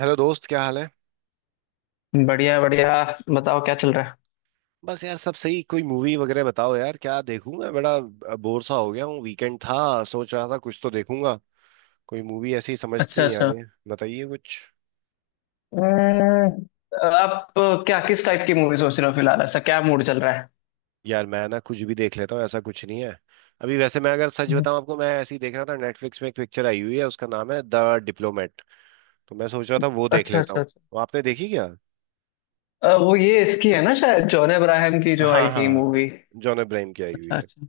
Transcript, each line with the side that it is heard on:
right: Hello दोस्त, क्या हाल है।
left: बढ़िया बढ़िया। बताओ क्या चल रहा है?
right: बस यार, सब सही। कोई मूवी वगैरह बताओ यार, क्या देखूं मैं। बड़ा बोर सा हो गया हूँ। वीकेंड था, सोच रहा था कुछ तो देखूंगा। कोई मूवी ऐसी
left: अच्छा
right: समझती नहीं आ
left: अच्छा।
right: रही है, बताइए कुछ।
left: हम्म, आप क्या किस टाइप की मूवी सोच रहे हो? फिलहाल ऐसा क्या मूड चल रहा है?
right: यार, मैं ना कुछ भी देख लेता हूँ, ऐसा कुछ नहीं है। अभी वैसे मैं अगर सच
left: हम्म,
right: बताऊं आपको, मैं ऐसी देख रहा था, नेटफ्लिक्स में एक पिक्चर आई हुई है उसका नाम है द डिप्लोमेट। तो मैं सोच रहा था वो देख
left: अच्छा
right: लेता
left: अच्छा
right: हूँ।
left: अच्छा।
right: वो आपने देखी क्या।
left: वो ये इसकी है ना, शायद जॉन अब्राहम की जो
right: हाँ
left: आई थी
right: हाँ,
left: मूवी।
right: जॉन अब्राहम की आई हुई
left: अच्छा
right: है।
left: अच्छा।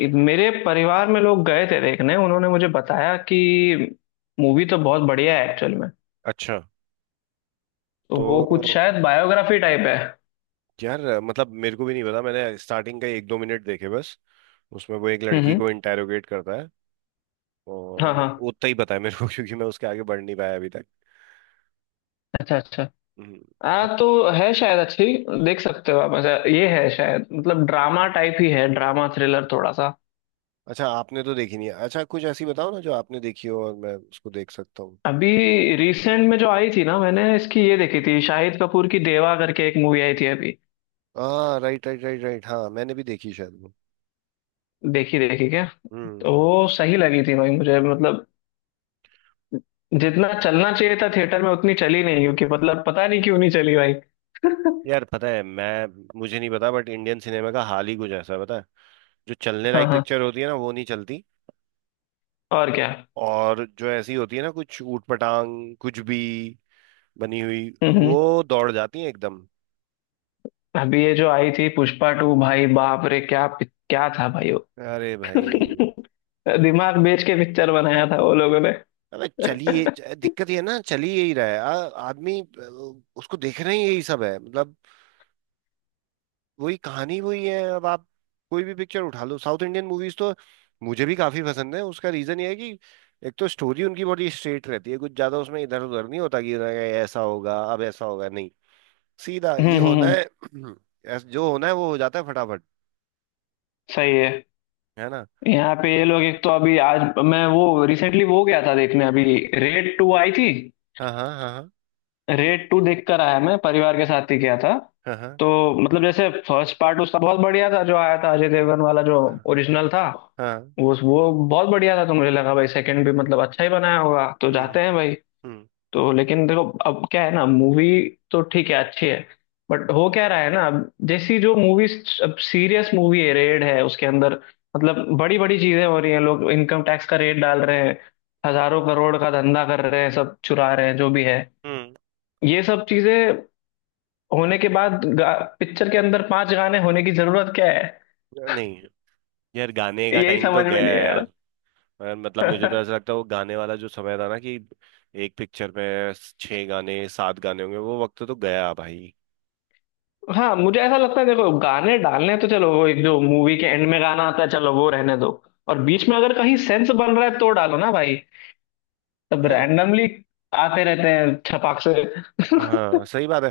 left: मेरे परिवार में लोग गए थे देखने, उन्होंने मुझे बताया कि मूवी तो बहुत बढ़िया है एक्चुअल में।
right: अच्छा।
left: तो वो कुछ
right: तो
left: शायद बायोग्राफी टाइप है।
right: यार मतलब, मेरे को भी नहीं पता। मैंने स्टार्टिंग का एक दो मिनट देखे बस। उसमें वो एक
left: हम्म
right: लड़की
left: हम्म,
right: को इंटेरोगेट करता है
left: हाँ
right: और
left: हाँ।
right: उतना ही पता है मेरे को क्योंकि मैं उसके आगे बढ़ नहीं पाया अभी तक।
left: अच्छा अच्छा।
right: हम्म। आप।
left: हाँ तो है शायद अच्छी। देख सकते हो आप। ऐसा ये है शायद, मतलब ड्रामा टाइप ही है, ड्रामा थ्रिलर थोड़ा सा।
right: अच्छा, आपने तो देखी नहीं है। अच्छा, कुछ ऐसी बताओ ना जो आपने देखी हो और मैं उसको देख सकता हूँ।
left: अभी रिसेंट में जो आई थी ना, मैंने इसकी ये देखी थी, शाहिद कपूर की देवा करके एक मूवी आई थी अभी।
right: हाँ, राइट राइट राइट राइट। हाँ, मैंने भी देखी शायद वो।
left: देखी देखी क्या? तो
right: हम्म।
left: वो सही लगी थी भाई मुझे, मतलब जितना चलना चाहिए था थिएटर में उतनी चली नहीं, क्योंकि मतलब पता नहीं क्यों नहीं चली भाई
right: यार पता है, मैं मुझे नहीं पता, बट इंडियन सिनेमा का हाल ही कुछ ऐसा है, पता है। जो चलने
left: हाँ
right: लायक
left: हाँ।
right: पिक्चर होती है ना वो नहीं चलती।
left: और क्या।
right: और जो ऐसी होती है ना, कुछ ऊट पटांग कुछ भी बनी हुई,
left: हम्म हम्म।
right: वो दौड़ जाती है एकदम।
left: अभी ये जो आई थी पुष्पा 2, भाई बाप रे क्या क्या था भाई
right: अरे भाई।
left: दिमाग बेच के पिक्चर बनाया था वो लोगों ने
right: अबे चलिए,
left: हम्म
right: दिक्कत ये है ना, चलिए यही रहा है, आदमी। उसको देख रहे ही यही सब है मतलब। वही कहानी वही है। अब आप कोई भी पिक्चर उठा लो, साउथ इंडियन मूवीज तो मुझे भी काफी पसंद है। उसका रीजन ये है कि एक तो स्टोरी उनकी बड़ी स्ट्रेट रहती है, कुछ ज्यादा उसमें इधर उधर नहीं होता कि "अरे, ऐसा होगा अब ऐसा होगा", नहीं, सीधा ये
left: हम्म,
right: होना
left: हम्म,
right: है। जो होना है वो हो जाता है फटाफट।
left: सही है।
right: है ना।
left: यहाँ पे ये लोग एक तो, अभी आज मैं वो रिसेंटली वो गया था देखने, अभी रेड 2 आई थी।
right: हाँ हाँ हाँ
left: रेड 2 देख कर आया मैं, परिवार के साथ ही गया था।
right: हाँ हाँ
left: तो मतलब जैसे फर्स्ट पार्ट उसका बहुत बढ़िया था, जो आया था अजय देवगन वाला, जो
right: हाँ हाँ
left: ओरिजिनल था।
right: हाँ,
left: वो बहुत बढ़िया था, तो मुझे लगा भाई सेकंड भी मतलब अच्छा ही बनाया होगा, तो
right: हम्म
left: जाते हैं भाई।
right: हम्म
left: तो लेकिन देखो अब क्या है ना, मूवी तो ठीक है अच्छी है। बट हो क्या रहा है ना, अब जैसी जो मूवीज, अब सीरियस मूवी है, रेड है, उसके अंदर मतलब बड़ी बड़ी चीजें हो रही हैं, लोग इनकम टैक्स का रेड डाल रहे हैं, हजारों करोड़ का धंधा कर रहे हैं, सब चुरा रहे हैं, जो भी है।
right: हम्म।
left: ये सब चीजें होने के बाद पिक्चर के अंदर पांच गाने होने की जरूरत क्या है?
right: नहीं यार, गाने का
left: यही
right: टाइम तो
left: समझ में
right: गया
left: नहीं
right: है
left: आ
right: यार।
left: रहा
right: मगर मतलब मुझे तो ऐसा लगता है वो गाने वाला जो समय था ना, कि एक पिक्चर में छह गाने सात गाने होंगे, वो वक्त तो गया भाई।
left: हाँ मुझे ऐसा लगता है, देखो गाने डालने हैं तो चलो, वो एक जो मूवी के एंड में गाना आता है, चलो वो रहने दो। और बीच में अगर कहीं सेंस बन रहा है तो डालो ना भाई। तब
right: यार
left: रैंडमली आते रहते हैं छपाक से
right: हाँ, सही बात है।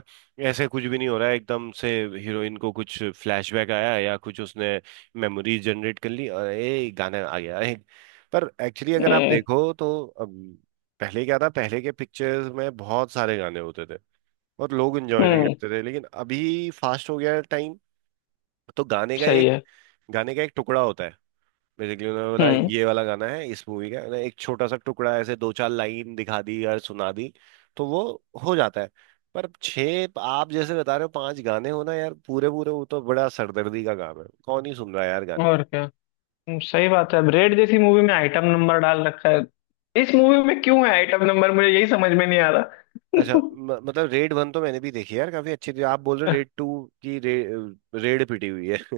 right: ऐसे कुछ भी नहीं हो रहा है एकदम से। हीरोइन को कुछ फ्लैशबैक आया या कुछ उसने मेमोरीज जनरेट कर ली और ए गाना आ गया एक। पर एक्चुअली अगर आप
left: हम्म
right: देखो तो, पहले क्या था, पहले के पिक्चर्स में बहुत सारे गाने होते थे और लोग एंजॉय भी
left: हम्म,
right: करते थे, लेकिन अभी फास्ट हो गया है टाइम। तो गाने का
left: सही
right: एक
left: है।
right: गाने का एक टुकड़ा होता है बेसिकली। उन्होंने बोला
left: हम्म,
right: ये वाला गाना है इस मूवी का, उन्होंने एक छोटा सा टुकड़ा ऐसे दो चार लाइन दिखा दी और सुना दी, तो वो हो जाता है। पर छः, आप जैसे बता रहे हो पांच गाने होना यार पूरे पूरे, वो तो बड़ा सरदर्दी का काम है, कौन ही सुन रहा है यार गाने।
left: और क्या। सही बात है। रेड जैसी मूवी में आइटम नंबर डाल रखा है, इस मूवी में क्यों है आइटम नंबर, मुझे यही समझ में नहीं आ रहा
right: अच्छा, मतलब रेड वन तो मैंने भी देखी है यार, काफी अच्छी थी। आप बोल रहे हो रेड टू की, रेड पिटी हुई है।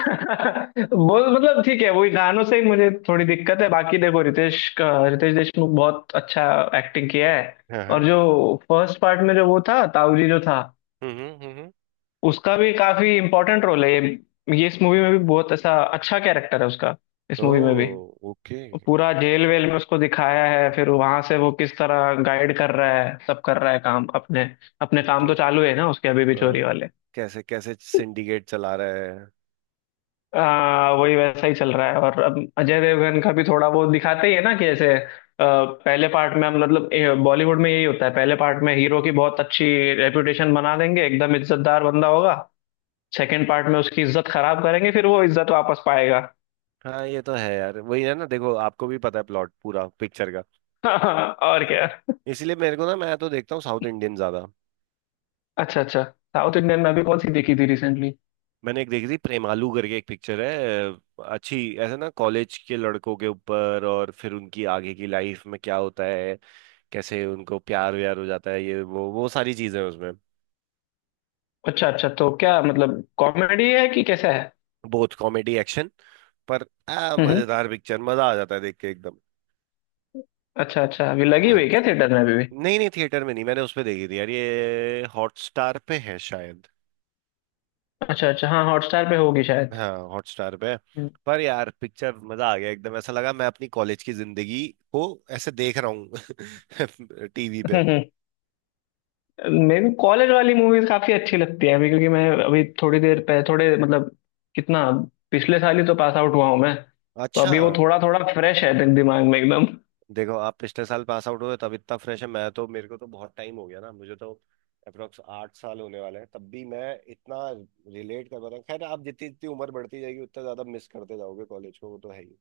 left: वो मतलब ठीक है, वही गानों से ही मुझे थोड़ी दिक्कत है, बाकी देखो रितेश का, रितेश देशमुख बहुत अच्छा एक्टिंग किया है।
right: हाँ
left: और
right: हाँ।
left: जो फर्स्ट पार्ट में जो वो था ताऊजी जो था,
right: हम्म हम्म हम्म, हम्म।
left: उसका भी काफी इम्पोर्टेंट रोल है। ये इस मूवी में भी बहुत ऐसा अच्छा कैरेक्टर है उसका। इस मूवी में भी
right: ओह ओके।
left: पूरा जेल वेल में उसको दिखाया है, फिर वहां से वो किस तरह गाइड कर रहा है, सब कर रहा है, काम अपने, अपने काम
right: क्या-
left: तो चालू है ना उसके, अभी भी चोरी
right: अ,
left: वाले।
right: कैसे कैसे सिंडिकेट चला रहा है।
left: वही वैसा ही चल रहा है। और अब अजय देवगन का भी थोड़ा बहुत दिखाते ही है ना, कि ऐसे पहले पार्ट में हम मतलब बॉलीवुड में यही होता है, पहले पार्ट में हीरो की बहुत अच्छी रेपुटेशन बना देंगे, एकदम इज्जतदार बंदा होगा, सेकंड पार्ट में उसकी इज्जत खराब करेंगे, फिर वो इज्जत वापस पाएगा।
right: हाँ ये तो है यार, वही है ना, देखो आपको भी पता है प्लॉट पूरा पिक्चर का।
left: और क्या।
right: इसीलिए मेरे को ना, मैं तो देखता हूँ साउथ इंडियन ज्यादा।
left: अच्छा अच्छा, साउथ इंडियन में अभी कौन सी देखी थी रिसेंटली?
right: मैंने एक देखी थी, प्रेमालू करके एक पिक्चर है, अच्छी, ऐसे ना कॉलेज के लड़कों के ऊपर और फिर उनकी आगे की लाइफ में क्या होता है, कैसे उनको प्यार व्यार हो जाता है, ये वो सारी चीजें हैं उसमें।
left: अच्छा अच्छा, तो क्या मतलब कॉमेडी है कि कैसा है?
right: बहुत कॉमेडी, एक्शन, पर,
left: हम्म हम्म,
right: मजेदार पिक्चर, मजा आ जाता है देख के एकदम।
left: अच्छा अच्छा, अभी लगी हुई
right: हाँ।
left: है क्या थिएटर में अभी भी?
right: नहीं नहीं, थिएटर में नहीं, मैंने उस पे देखी थी यार, ये हॉटस्टार पे है शायद।
left: अच्छा अच्छा, हाँ हॉटस्टार पे होगी शायद।
right: हाँ, हॉटस्टार पे। पर यार पिक्चर मजा आ गया एकदम, ऐसा लगा मैं अपनी कॉलेज की जिंदगी को ऐसे देख रहा हूँ टीवी पे।
left: हम्म मेरे को कॉलेज वाली मूवीज काफी अच्छी लगती है अभी, क्योंकि मैं अभी थोड़ी देर पहले थोड़े, मतलब कितना, पिछले साल ही तो पास आउट हुआ हूँ मैं। तो
right: अच्छा,
left: अभी वो थोड़ा थोड़ा फ्रेश है, दिमाग में एकदम।
right: देखो आप पिछले साल पास आउट हुए तब इतना फ्रेश है, मैं तो, मेरे को तो बहुत टाइम हो गया ना, मुझे तो अप्रोक्स 8 साल होने वाले हैं, तब भी मैं इतना रिलेट कर पा रहा हूँ। खैर, आप जितनी जितनी उम्र बढ़ती जाएगी उतना ज्यादा मिस करते जाओगे कॉलेज को, वो तो है ही।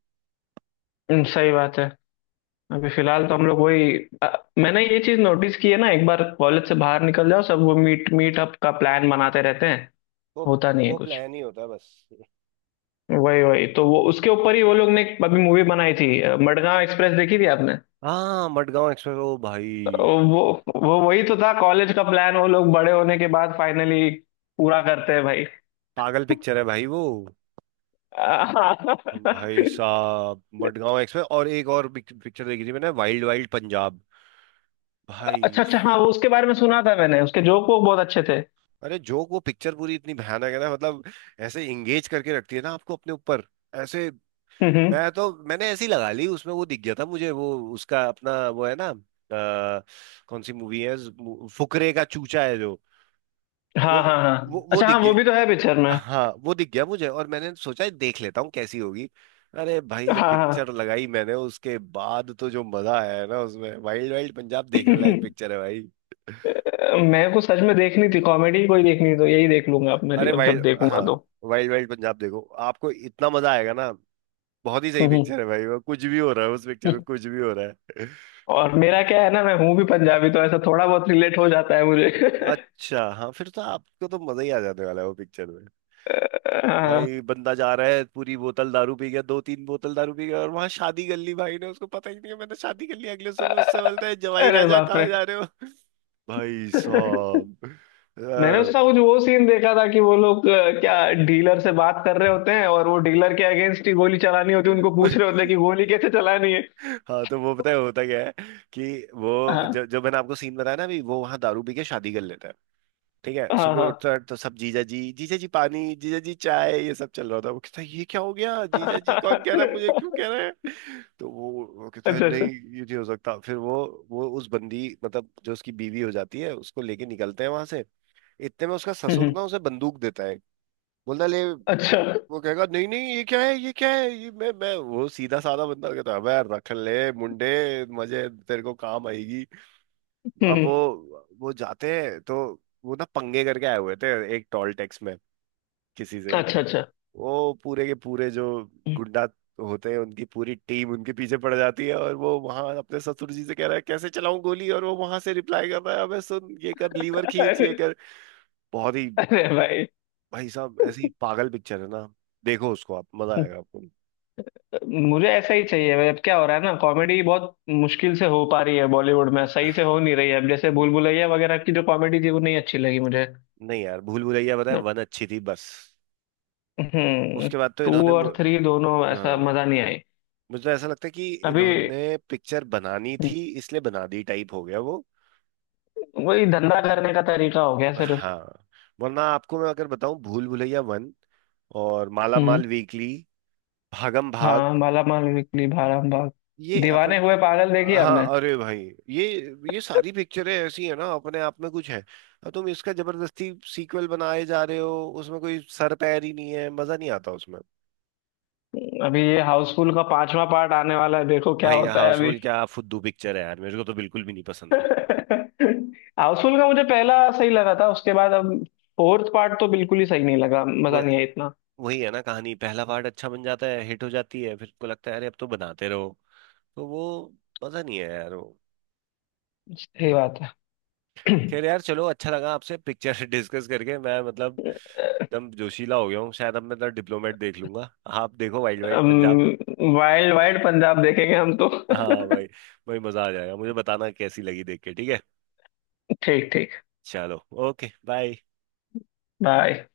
left: सही बात है। अभी फिलहाल तो हम लोग वही, अ, मैंने ये चीज नोटिस की है ना, एक बार कॉलेज से बाहर निकल जाओ, सब वो मीटअप का प्लान बनाते रहते हैं,
right: तो
left: होता नहीं है
right: वो
left: कुछ।
right: प्लान ही होता है बस।
left: वही वही तो, वो उसके ऊपर ही वो लोग ने एक अभी मूवी बनाई थी, मडगांव एक्सप्रेस। देखी थी आपने?
right: हाँ, मडगांव एक्सप्रेस, ओ भाई,
left: वो वो वही तो था कॉलेज का प्लान, वो लोग बड़े होने के बाद फाइनली पूरा करते हैं भाई
right: पागल पिक्चर है भाई वो। भाई साहब, मडगांव एक्सप्रेस और एक और पिक्चर देखी थी मैंने, वाइल्ड वाइल्ड पंजाब, भाई।
left: अच्छा अच्छा, हाँ वो उसके बारे में सुना था मैंने, उसके जोक वो बहुत अच्छे थे।
right: अरे, जो वो पिक्चर पूरी इतनी भयानक है ना, मतलब ऐसे इंगेज करके रखती है ना आपको अपने ऊपर ऐसे।
left: हम्म हम्म।
right: मैं तो मैंने ऐसी लगा ली, उसमें वो दिख गया था मुझे वो, उसका अपना वो है ना, कौन सी मूवी है, फुकरे का चूचा है जो। वो
left: हाँ हाँ
right: वो
left: हाँ,
right: वो
left: अच्छा
right: दिख
left: हाँ वो भी तो है पिक्चर
right: गया,
left: में।
right: हाँ वो दिख गया मुझे, और मैंने सोचा देख लेता हूँ कैसी होगी। अरे भाई, जब
left: हाँ हाँ
right: पिक्चर लगाई मैंने उसके बाद तो जो मजा आया है ना उसमें, वाइल्ड वाइल्ड पंजाब देखने लायक पिक्चर है भाई।
left: मेरे को सच में देखनी थी कॉमेडी कोई, देखनी थी तो यही देख लूंगा अब मेरी,
right: अरे
left: अब जब
right: वाइल्ड, हाँ,
left: देखूंगा तो।
right: वाइल्ड वाइल्ड पंजाब देखो, आपको इतना मजा आएगा ना। बहुत ही सही
left: हम्म
right: पिक्चर है भाई वो, कुछ भी हो रहा है उस पिक्चर में, कुछ भी हो रहा है।
left: और मेरा क्या है ना, मैं हूँ भी पंजाबी, तो ऐसा थोड़ा बहुत रिलेट हो जाता है मुझे
right: अच्छा हाँ, फिर तो आपको तो मजा ही आ जाने वाला है वो पिक्चर।
left: हाँ।
right: भाई बंदा जा रहा है, पूरी बोतल दारू पी गया, दो तीन बोतल दारू पी गया और वहां शादी कर ली भाई ने, उसको पता ही नहीं है मैंने शादी कर ली। अगले सुबह उससे बोलता है, "जवाई
left: अरे
right: राजा,
left: बाप
right: कहाँ
left: रे
right: जा रहे हो"। भाई साहब
left: मैंने
right: अ,
left: उसका कुछ वो सीन देखा था कि वो लोग क्या डीलर से बात कर रहे होते हैं, और वो डीलर के अगेंस्ट ही गोली चलानी होती है उनको,
right: मैं-
left: पूछ रहे होते हैं कि गोली कैसे चलानी है।
right: हाँ तो वो पता है होता क्या है कि वो,
left: हाँ
right: जो जो मैंने आपको सीन बताया ना अभी, वो वहां दारू पी के शादी कर लेता है। ठीक है,
left: हाँ
right: सुबह
left: हाँ
right: उठता तो सब "जीजा जी जीजा जी पानी, जीजा जी चाय", ये सब चल रहा था। वो कहता है "ये क्या हो गया, जीजा जी कौन कह रहा है, मुझे क्यों कह रहे हैं"। तो वो कहता है
left: अच्छा
right: नहीं
left: अच्छा।
right: ये नहीं हो सकता। फिर वो उस बंदी मतलब जो उसकी बीवी हो जाती है उसको लेके निकलते हैं वहां से। इतने में उसका ससुर
left: हम्म,
right: ना उसे बंदूक देता है, बोलता है, "ले"।
left: अच्छा।
right: वो कहेगा "नहीं नहीं, ये क्या है, ये क्या है, ये मैं वो", सीधा साधा बंदा। कहता है, "अबे, रख ले मुंडे मजे, तेरे को काम आएगी"। अब
left: हम्म,
right: वो जाते हैं तो, वो ना पंगे करके आए हुए थे एक टॉल टैक्स में किसी से।
left: अच्छा अच्छा।
right: वो पूरे के पूरे जो गुंडा होते हैं उनकी पूरी टीम उनके पीछे पड़ जाती है, और वो वहां अपने ससुर जी से कह रहा है कैसे चलाऊं गोली, और वो वहां से रिप्लाई कर रहा है, "अबे सुन, ये कर, लीवर खींच, ये
left: अरे
right: कर"। बहुत ही
left: अरे भाई।
right: भाई साहब ऐसी ही पागल पिक्चर है ना, देखो उसको, आप मजा आएगा आपको।
left: मुझे ऐसा ही चाहिए भाई, अब क्या हो रहा है ना, कॉमेडी बहुत मुश्किल से हो पा रही है, बॉलीवुड में सही से हो नहीं रही है, अब जैसे भूल भुलैया वगैरह की जो कॉमेडी थी वो नहीं अच्छी लगी मुझे।
right: नहीं यार, भूल भुलैया बताए वन अच्छी थी बस,
left: हम्म।
right: उसके बाद तो
left: टू
right: इन्होंने
left: और थ्री दोनों ऐसा
right: हाँ,
left: मजा नहीं आई।
right: मुझे ऐसा लगता है कि
left: अभी
right: इन्होंने पिक्चर बनानी थी इसलिए बना दी टाइप हो गया वो।
left: वही धंधा करने का तरीका हो गया सिर्फ।
right: हाँ, वरना आपको मैं अगर बताऊं, भूल भुलैया वन और माला
left: हम्म।
right: माल वीकली, भागम भाग,
left: हाँ माला माल बिकली, भाराम भाग,
right: ये अपन,
left: दीवाने हुए पागल देखी हमने।
right: हाँ अरे भाई, ये ये सारी पिक्चरें ऐसी है ना, अपने आप में कुछ है, और तुम इसका जबरदस्ती सीक्वल बनाए जा रहे हो, उसमें कोई सर पैर ही नहीं है, मजा नहीं आता उसमें।
left: अभी ये हाउसफुल का 5वां पार्ट आने वाला है, देखो क्या
right: भाई
left: होता है अभी
right: हाउसफुल क्या फुद्दू पिक्चर है यार, मेरे को तो बिल्कुल भी नहीं पसंद।
left: हाउसफुल का मुझे पहला सही लगा था, उसके बाद अब 4th पार्ट तो बिल्कुल ही सही नहीं लगा,
right: वो,
left: मजा नहीं आया इतना।
right: वही है ना, कहानी पहला पार्ट अच्छा बन जाता है हिट हो जाती है, फिर को लगता है अरे अब तो बनाते रहो, तो वो मजा नहीं है यार वो।
left: सही बात है
right: खैर यार चलो, अच्छा लगा आपसे पिक्चर डिस्कस करके, मैं मतलब एकदम जोशीला हो गया हूँ शायद। अब मैं तो डिप्लोमेट देख लूंगा, आप देखो wild wild Punjab.
left: Wild wild Punjab देखेंगे हम तो
right: हाँ भाई, भाई मजा आ जाएगा, मुझे बताना कैसी लगी देख के, ठीक है।
left: ठीक ठीक।
right: चलो, ओके बाय।
left: बाय।